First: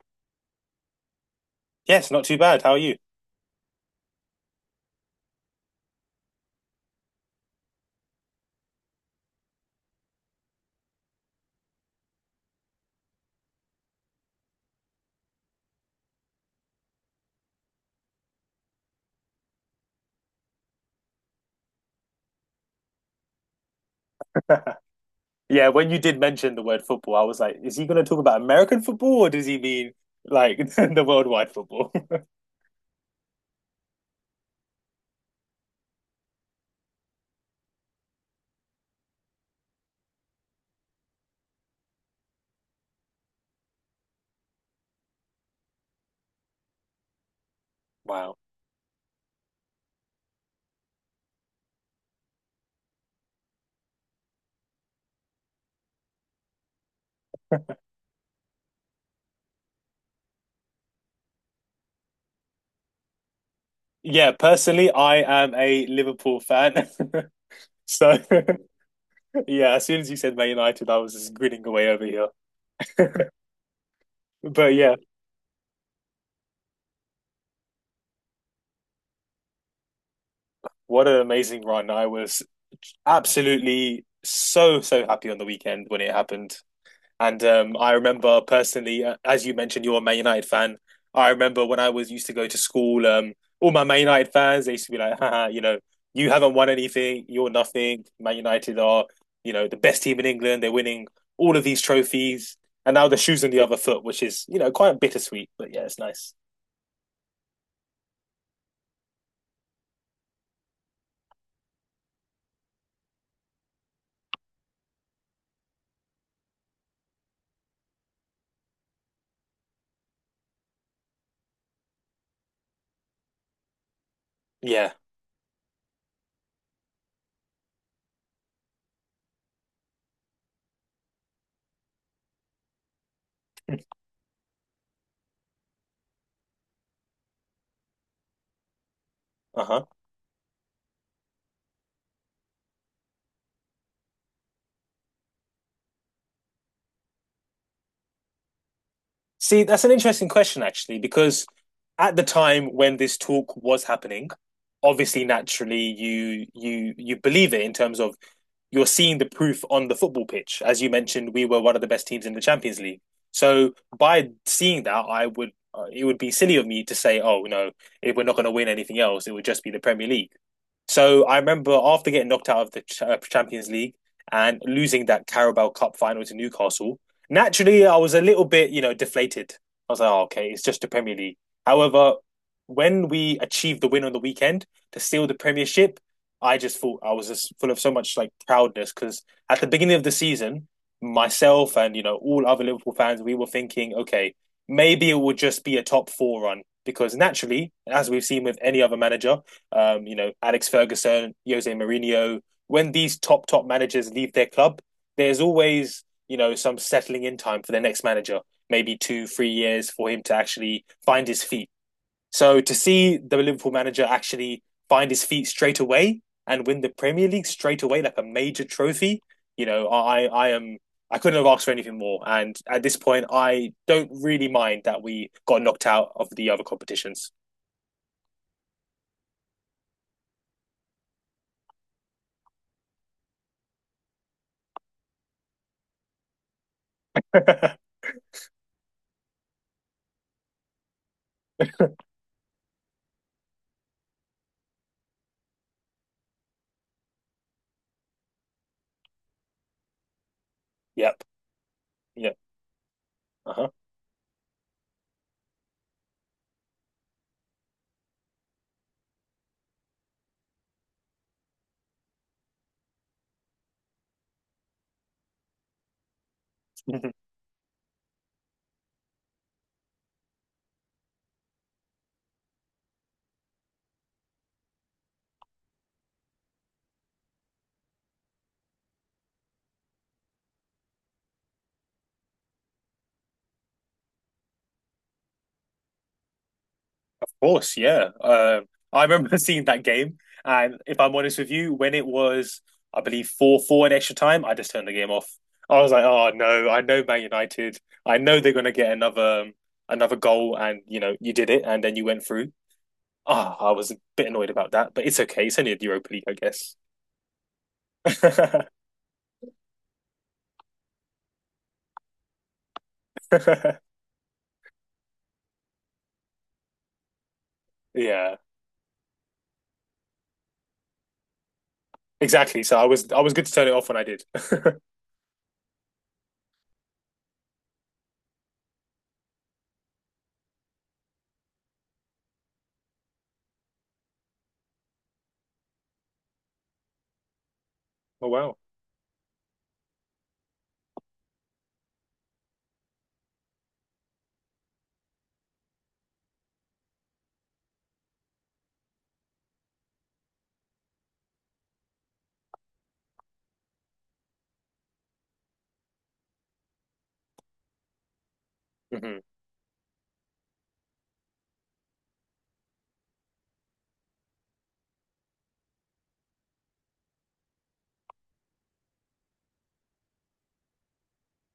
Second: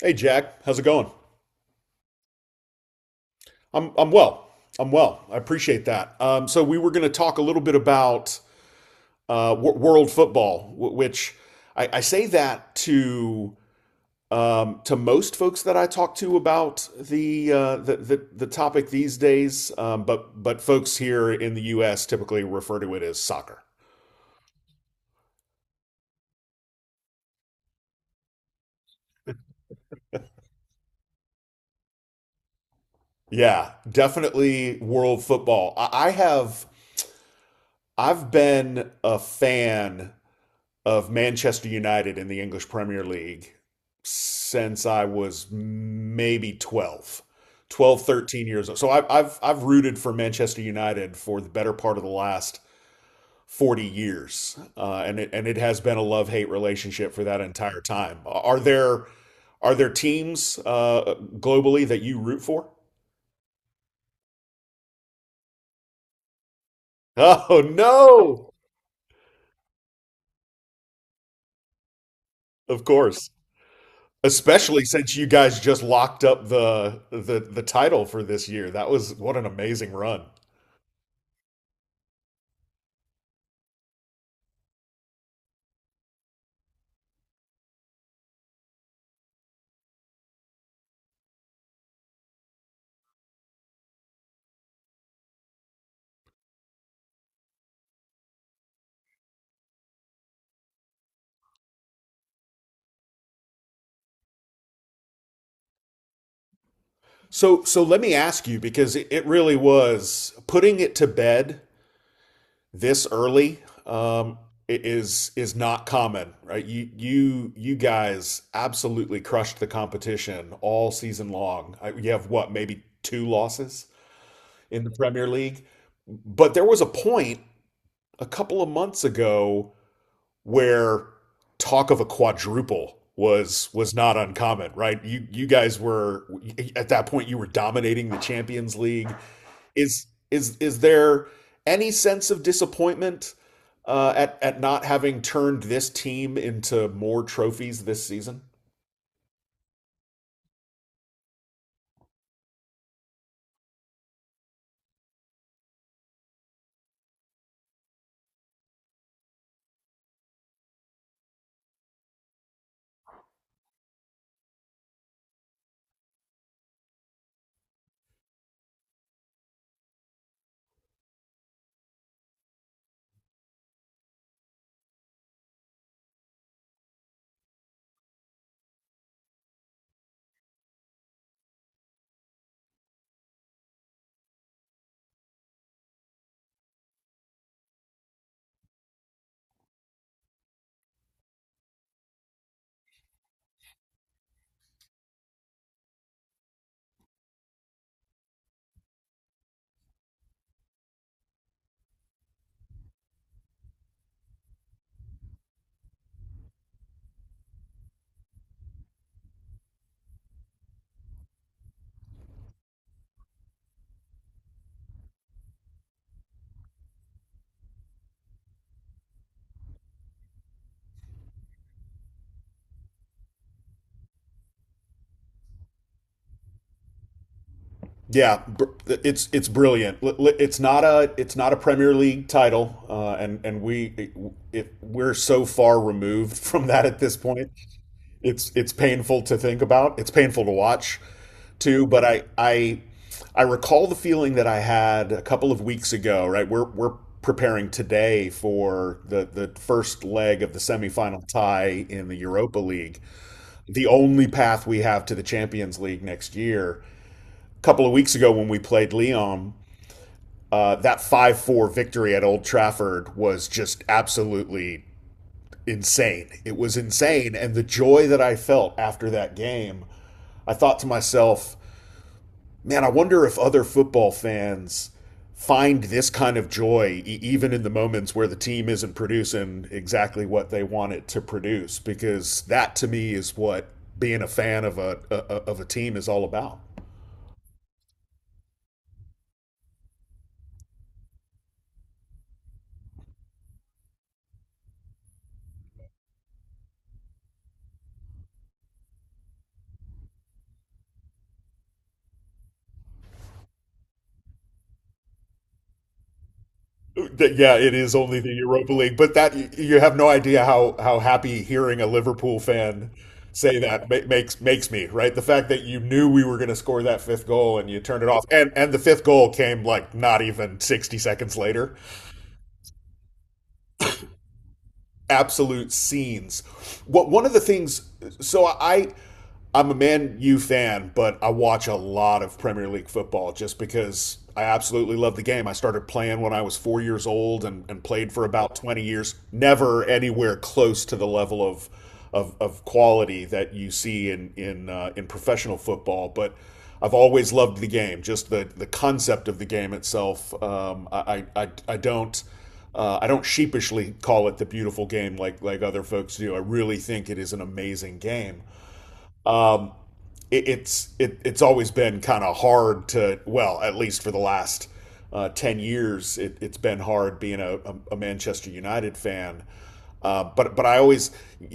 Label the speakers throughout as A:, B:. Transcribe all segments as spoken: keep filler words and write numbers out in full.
A: Hey, Jack, how's it going?
B: Yes, not too bad. How are you?
A: I'm I'm well. I'm well. I appreciate that. Um, so we were going to talk a little bit about uh, w- world football, w- which I, I say that to um, to most folks that I talk to about the uh, the, the the topic these days, um, but but folks here in the U S typically refer to it as soccer.
B: Yeah, when you did mention the word football, I was like, is he going to talk about American football or does he mean like the worldwide football?
A: Yeah, definitely world football. I, I have I've been a fan of Manchester United in the English Premier League since I was maybe twelve, twelve,
B: Wow.
A: thirteen years old. So I, have I've, I've rooted for Manchester United for the better part of the last forty years. Uh, and it, and it has been a love hate relationship for that entire time. Are there, are there teams uh, globally that you root for?
B: Yeah, personally, I am a Liverpool fan.
A: Oh,
B: So,
A: no.
B: yeah, as soon as you said Man United, I was just grinning away over here.
A: Of course.
B: But
A: Especially
B: yeah,
A: since you guys just locked up the the the title for this year. That was what an amazing run.
B: what an amazing run. I was absolutely so, so happy on the weekend when it happened. And um, I remember personally, uh, as you mentioned, you're a Man United fan. I remember when I was used to go to school, um, all my Man United fans, they used to be like, haha, you know, you haven't won anything, you're nothing. Man United are, you know, the best team in England. They're winning all of these trophies. And now the shoe's on the other foot, which is, you know, quite bittersweet, but yeah, it's nice.
A: So so let me ask you because it, it really was putting it to bed this early um i- is is not common, right? You you you guys absolutely crushed the competition all season long. I- You have what, maybe two losses in the
B: Yeah.
A: Premier League? But there was a point a couple of months ago where talk of a quadruple was was not uncommon, right? You you guys were at that point you were dominating the Champions League.
B: Uh-huh.
A: Is is is there any sense of disappointment uh, at at not having turned this team into more trophies this season?
B: See, that's an interesting question, actually, because at the time when this talk was happening, obviously, naturally, you you you believe it in terms of you're seeing the proof on the football pitch. As you mentioned, we were one of the best teams in the Champions League. So by seeing that, I would uh, it would be silly of me to say, oh no, if we're not going to win anything else, it would just be the Premier League. So I remember after getting knocked out of the Ch- uh, Champions League and losing that Carabao Cup final to Newcastle. Naturally, I was a little bit, you know, deflated. I was like, oh, okay, it's just the Premier League. However, when we achieved the win on the weekend to steal the Premiership, I just thought I was just full of so much like proudness because at the beginning of the season, myself and you know all other Liverpool fans, we were thinking, okay, maybe it will just be a top four run because naturally, as we've seen with any other manager, um, you know Alex Ferguson, Jose Mourinho, when these top top managers leave their club, there's always you know, some settling in time for their next manager, maybe two, three years for him to actually find his feet. So to see the Liverpool manager actually find his feet straight away and win the Premier League straight away, like a major trophy, you know, I, I am I couldn't have asked for anything more. And at this point, I don't really mind that we got knocked out of the other competitions.
A: Yeah, it's it's brilliant. It's not a it's not a Premier League title, uh, and and we it, we're so far removed from that at this point. it's it's painful to think about. It's painful to watch too, but I I I recall the feeling that I had a couple of weeks ago, right? We're we're preparing today for the the first leg of the
B: Yep.
A: semifinal tie in the
B: Yep.
A: Europa League,
B: Uh huh.
A: the only path we have to the Champions League next year. A couple of weeks ago when we played Lyon, uh, that five four victory at Old Trafford was just absolutely insane. It was insane and the joy that I felt after that game I thought to myself, man, I wonder if other football fans find this kind of joy e- even in the moments where the team isn't producing exactly what they want it to produce because that to me is what being a fan of a, a of a team is all about.
B: Course, yeah. Uh, I remember seeing that game, and if I'm honest with you, when it was, I believe four four in extra time, I just turned the game off. I was like, oh no, I know Man United. I know they're gonna get another um, another goal, and you know you did it, and then you went through. Ah, I was a bit annoyed about that, but it's okay. It's only a Europa League, I guess.
A: That- Yeah, it is only the Europa League, but that y- you have no idea how how happy hearing a Liverpool fan say that ma- makes makes me, right? The fact that you knew we were going to score that fifth goal and you turned it off,
B: Yeah,
A: and and the fifth goal came like not even sixty seconds later.
B: exactly. So I was I was good to turn it off when I did.
A: Absolute scenes. What one of the things? So I, I'm a Man U fan, but I watch a lot of Premier League football just because I absolutely love the game. I started playing when I was four years old and, and played for
B: Oh
A: about
B: wow.
A: twenty years. Never anywhere close to the level of of, of quality that you see in in uh, in professional football, but. I've always loved the game, just the, the concept of the game itself. Um, I, I, I don't uh, I don't sheepishly call it the beautiful game like like other folks do. I really think it is an amazing game
B: Hmm.
A: it, it's it, it's always been kind of hard to well, at least for the last uh, ten years, it, it's been hard being a, a, Manchester United fan. Uh, but but I always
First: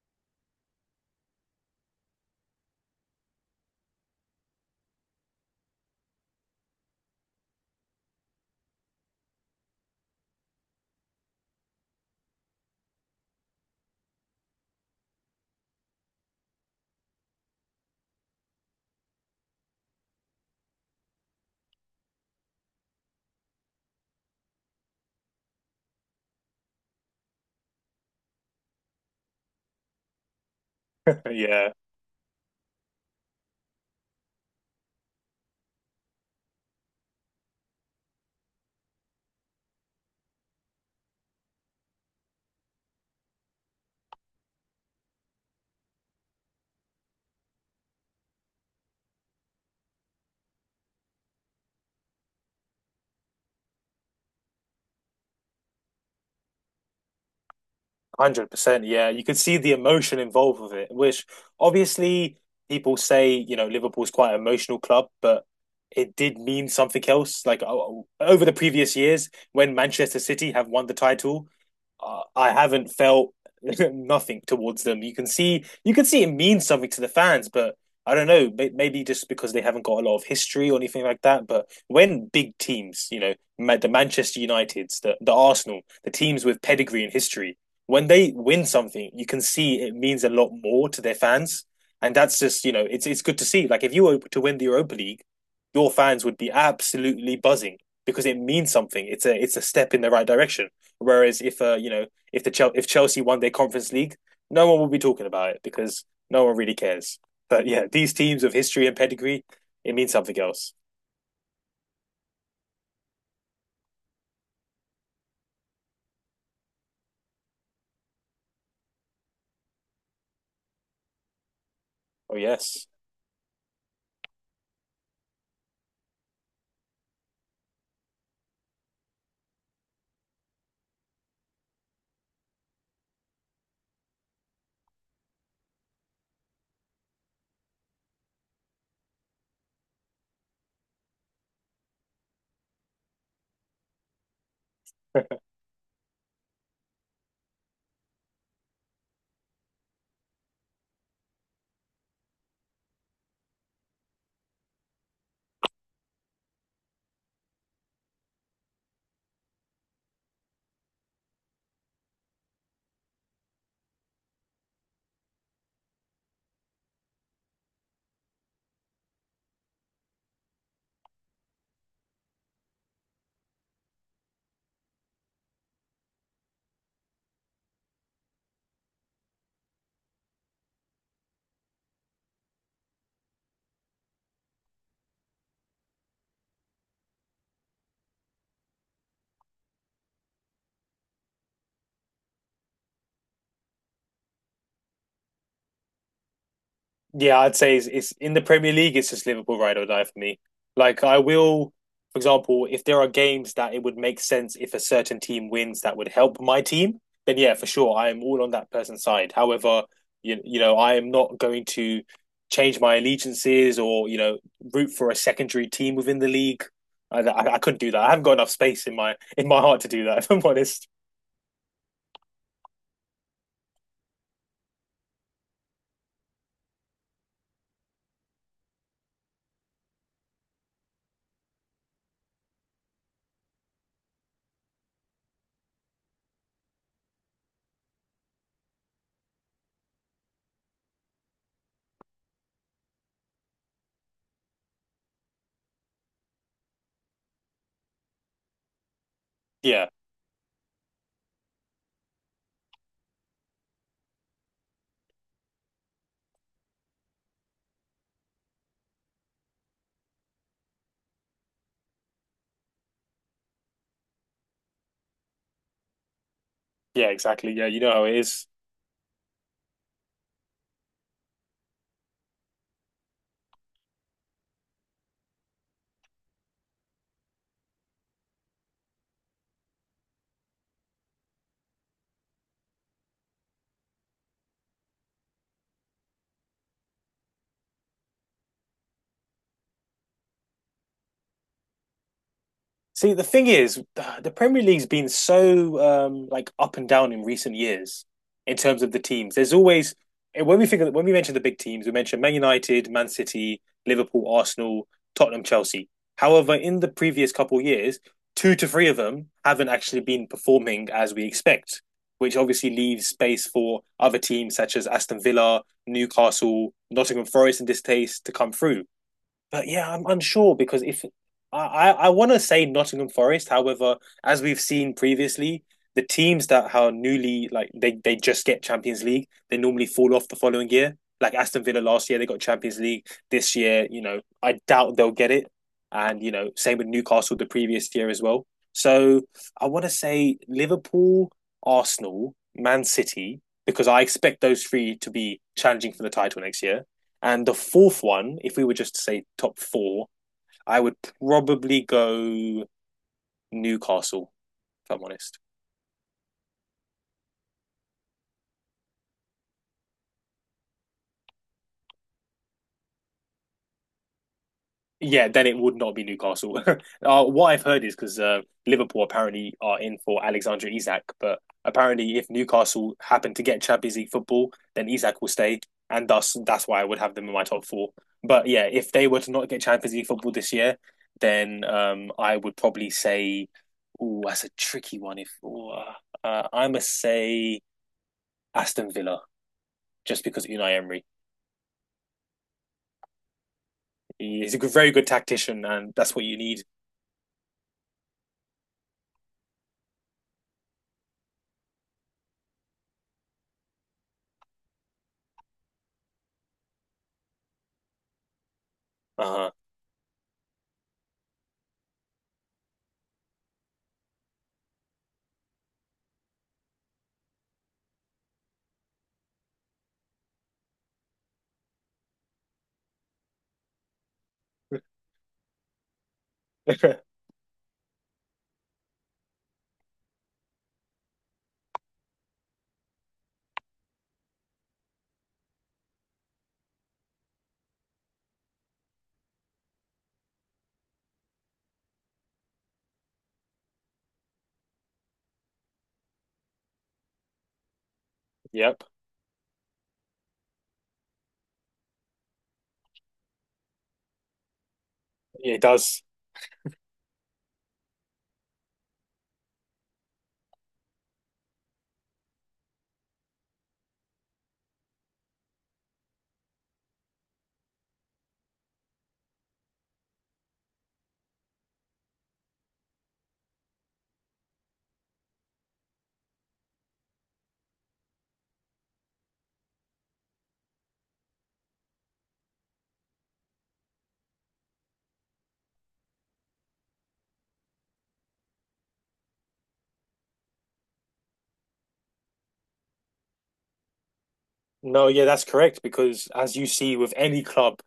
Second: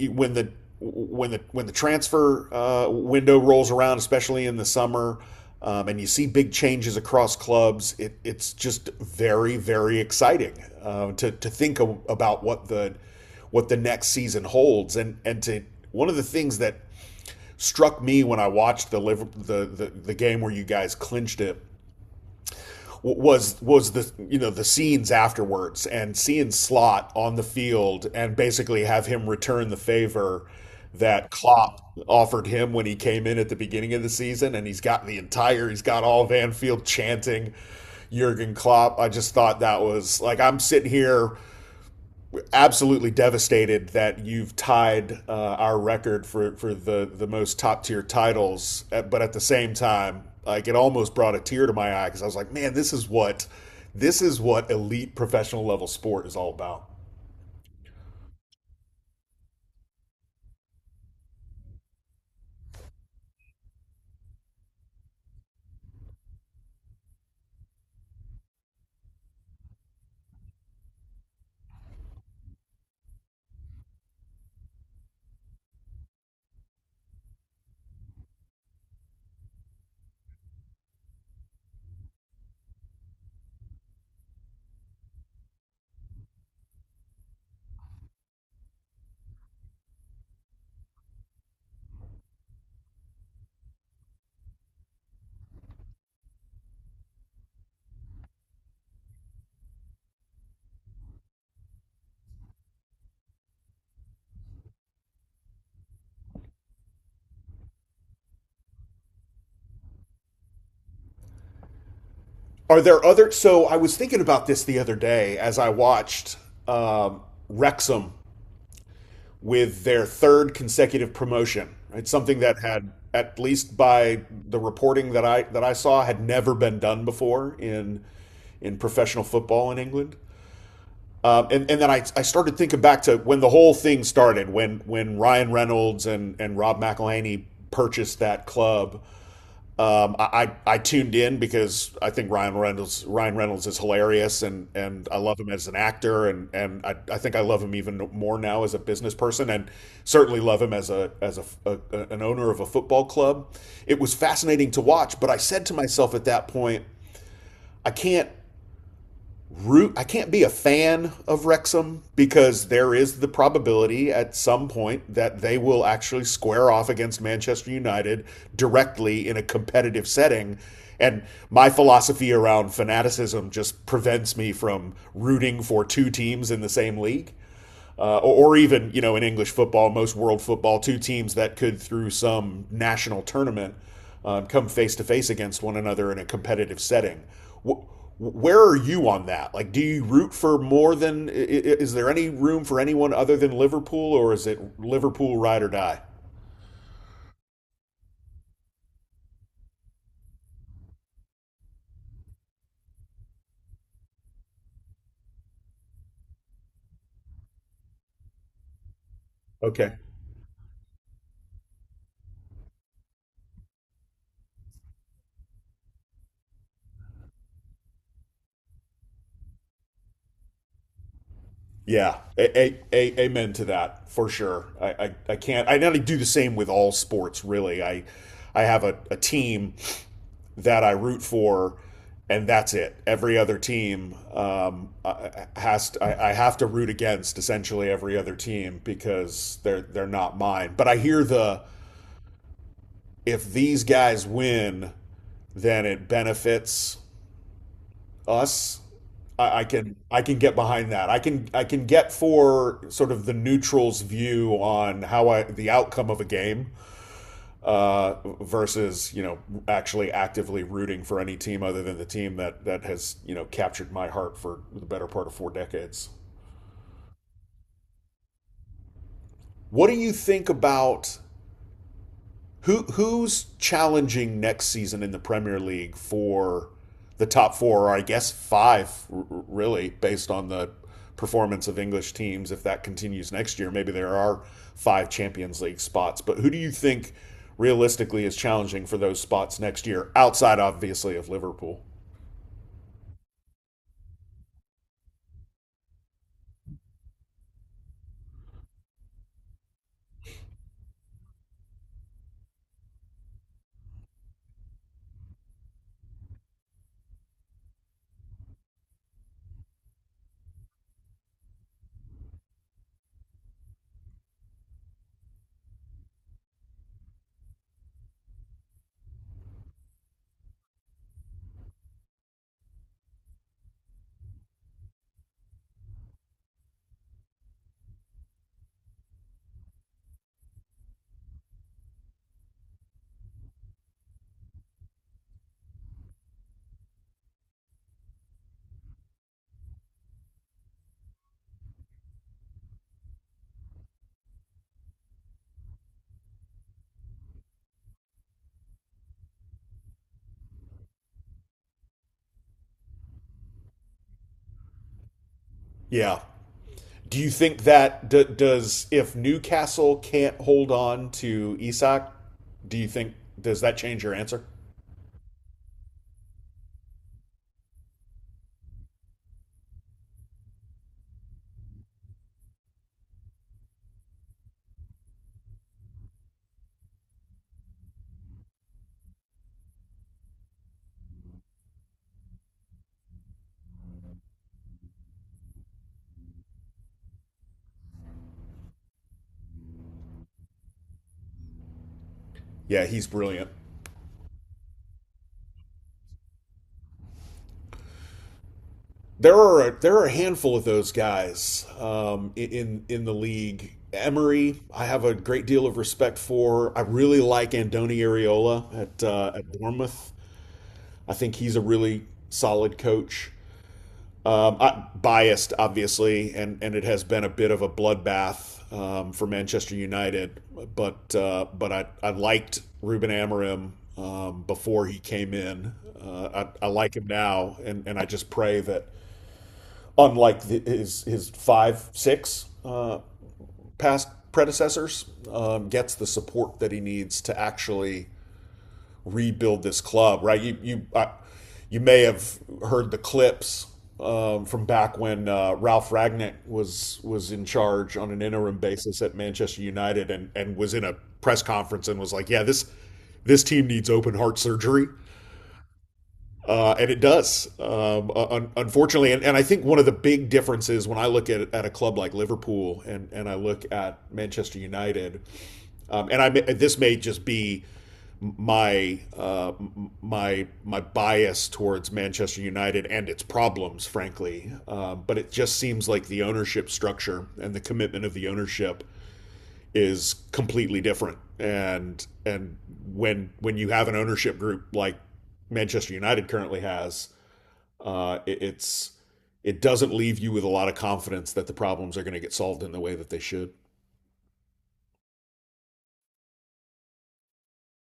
A: when the when the when the transfer uh, window rolls around, especially in the summer, um, and you see big changes across clubs, it, it's just very very exciting uh, to to think of, about what the what the next season holds, and and to one of the things that struck me when I watched the liver, the, the the game where you guys clinched it was was the you know the scenes afterwards and seeing Slot on the field and basically have him return the favor that
B: Yeah.
A: Klopp offered him when he came in at the beginning of the season and he's got the entire he's got all Van Field chanting Jurgen Klopp. I just thought that was like I'm sitting here absolutely devastated that you've tied uh, our record for, for the, the most top tier titles. Uh, But at the same time, like it almost brought a tear to my eye because I was like, man, this is what this is what elite professional level sport is all about.
B: one hundred percent, yeah. You could see the emotion involved with it, which obviously people say, you know, Liverpool's quite an emotional club, but it did mean something else. Like o- over the previous years, when Manchester City have won the title, uh, I haven't felt nothing towards them. You can see, you can see it means something to the fans, but I don't know, may- maybe just because they haven't got a lot of history or anything like that. But when big teams, you know, Ma- the Manchester Uniteds, the, the Arsenal, the teams with pedigree and history, when they win something, you can see it means a lot more to their fans, and that's just you know it's it's good to see. Like if you were to win the Europa League, your fans would be absolutely buzzing because it means something. It's a it's a step in the right direction. Whereas if uh you know if the Chel- if Chelsea won their Conference League, no one will be talking about it because no one really cares. But yeah, these teams of history and pedigree, it means something else.
A: Are there other? So I was thinking about this the other day as I watched um, Wrexham with their third consecutive promotion. Right,
B: Oh
A: something that
B: yes.
A: had, at least by the reporting that I that I saw, had never been done before in in professional football in England. Um, and, and then I, I started thinking back to when the whole thing started, when when Ryan Reynolds and, and Rob McElhenney purchased that club um, I, I tuned in because I think Ryan Reynolds Ryan Reynolds is hilarious and and I love him as an actor and and I, I think I love him even more now as a business person and certainly love him as a as a, a an owner of a football club. It was fascinating to watch, but I said to myself at that point, I can't root I can't be a fan of Wrexham because there is the probability at some point that they will actually square off against Manchester United directly in a competitive setting and my philosophy around fanaticism just prevents me from rooting for two teams in the same league uh, or, or even you know in English football, most world football, two teams that could through some national tournament um, come face to face against one another in a competitive setting. Wh- where are you on that? Like, do you root for more than? Is there any room for anyone other than Liverpool, or is it Liverpool ride or die?
B: Yeah, I'd say it's, it's in the Premier League. It's just Liverpool ride or die for me. Like I will, for example, if there are games that it would make sense if a certain team wins that would help my team, then yeah, for sure, I am all on that person's side. However,
A: Okay.
B: you you know, I am not going to change my allegiances or you know root for a secondary team within the league. I, I, I couldn't do that. I haven't got enough space in my in my heart to do that. If I'm honest.
A: Yeah. A- a- a- amen to that for sure. I, I, I can't. I not do the same with all sports. Really, I I have a, a team that I root for, and that's it. Every other team um, uh, has to, I, I have to root against essentially every other team because they're they're not mine. But I hear the if these guys win, then it benefits us. I, I
B: Yeah,
A: can I can get behind that. I can I can get for sort of the neutral's view on how I the outcome of a game uh, versus you know actually actively rooting for any team other than the team that that has you know captured my heart for the better part of four decades.
B: yeah, exactly. Yeah, you know how it is.
A: What do you think about who who's challenging next season in the Premier League for the top four, or I guess five, really, based on the performance of English teams. If that continues next year, maybe there are five Champions League spots. But who do you think realistically is challenging for those spots next year, outside obviously of Liverpool?
B: See, the thing is, the Premier League's been so um, like up and down in recent years in terms of the teams. There's always eh, when we think of, when we mention the big teams, we mention Man United, Man City, Liverpool, Arsenal, Tottenham, Chelsea. However, in the previous couple of years, two to three of them haven't actually been performing as we expect, which obviously leaves space for other teams such as Aston Villa, Newcastle, Nottingham Forest in this case to come through. But yeah, I'm unsure because if I I, I want to say Nottingham Forest, however, as we've seen previously, the teams that are newly like they they just get Champions League, they normally fall off the following year. Like Aston Villa last year, they got Champions League. This year, you know, I doubt they'll get it. And you know, same with Newcastle the previous year as well. So I want to say Liverpool, Arsenal, Man City, because I expect those three to be challenging for the title next year. And the fourth one, if we were just to say top four, I would probably go Newcastle, if I'm honest.
A: Yeah. Do you think that d- does if Newcastle can't hold on to Isak, do you think does that change your answer?
B: Yeah, then it would not be Newcastle. Uh, what I've heard is because uh, Liverpool apparently are in for Alexander Isak, but apparently if Newcastle happen to get Champions League football, then Isak will stay, and thus that's why I would have them in my top four. But yeah, if they were to not get Champions League football this year, then um, I would probably say, oh, that's a tricky one. If ooh, uh, I must say Aston Villa just because Unai Emery.
A: Yeah, he's brilliant.
B: He's a very good tactician, and that's what you need.
A: There are a, there are a handful of those guys um, in in the league. Emery, I have a great deal of respect for. I really like Andoni Areola at
B: Uh
A: uh,
B: huh.
A: at Bournemouth. I think he's a really solid coach. Um, Biased, obviously, and, and it has been a bit of a bloodbath um, for Manchester United. But uh, but I, I liked Ruben Amorim um, before he came in. Uh, I, I like him now, and, and I just pray that unlike the, his his five six uh, past predecessors, um, gets the support that he needs to actually rebuild this club, right? You you I, you may have heard the clips um, from back when uh, Ralph Ragnick was was in charge on an interim
B: Yep.
A: basis at Manchester United, and and was in a press conference and was like, "Yeah, this this team needs open heart surgery,"
B: It does.
A: uh, and it does, um, uh, un- unfortunately. And, and I think one of the big differences when I look at at a club like Liverpool and and I look at Manchester United, um, and I this may just be my uh, my my bias towards Manchester United and its problems, frankly. Uh, but it just seems like the ownership structure and the commitment of the ownership is completely different. And and when when you have an ownership group like Manchester United currently has, uh, it, it's it doesn't leave you with a lot of confidence that the problems are going to get solved in the way that they should.
B: No, yeah, that's correct. Because as you see with any club,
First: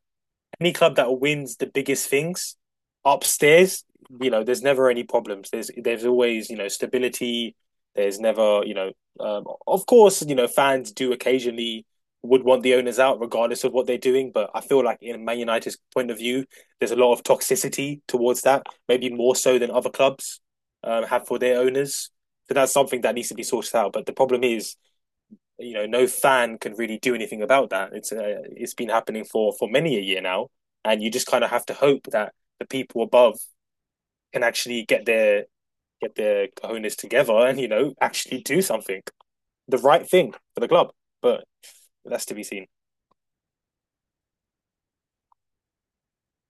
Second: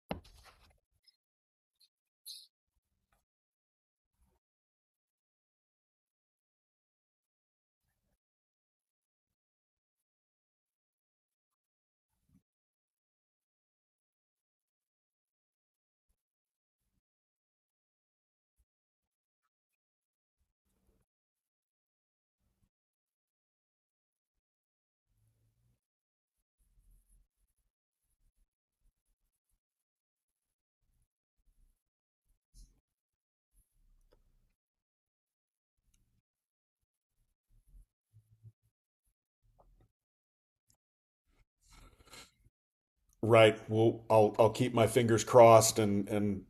B: any club that wins the biggest things upstairs, you know, there's never any problems. There's there's always, you know, stability. There's never, you know, um, of course, you know, fans do occasionally would want the owners out regardless of what they're doing, but I feel like in Man United's point of view, there's a lot of toxicity towards that, maybe more so than other clubs um, have for their owners. So that's something that needs to be sorted out. But the problem is you know no fan can really do anything about that. It's uh, it's been happening for for many a year now, and you just kind of have to hope that the people above can actually get their get their cojones together, and you know actually do something, the right thing for the club, but that's to be seen.
A: Right. Well, I'll I'll keep my fingers crossed and and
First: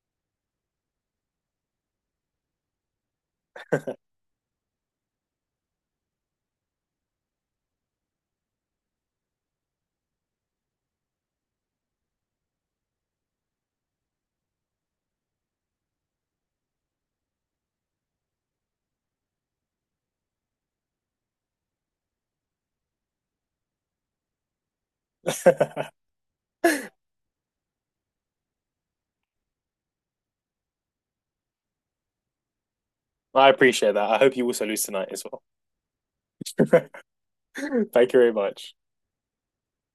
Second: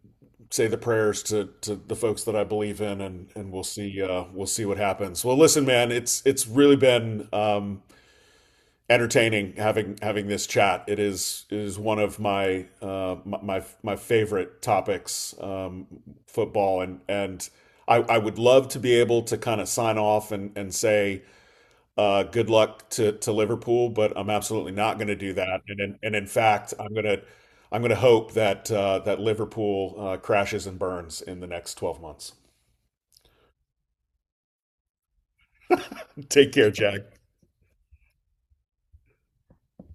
A: say the prayers to to the folks that I believe in, and and we'll see uh, we'll see what happens. Well, listen, man, it's it's really been um, entertaining having having this chat. It is it is one of my uh, my my my favorite topics, um, football, and and I I would love to be able to kind of sign off and and say uh, good luck to to Liverpool, but I'm absolutely not going to do that. And
B: I
A: in, and in fact, I'm gonna I'm gonna hope that uh, that Liverpool uh, crashes and burns in the next twelve months.
B: appreciate that. I hope you also lose tonight as well.
A: Take care, Jack.
B: Thank you very much.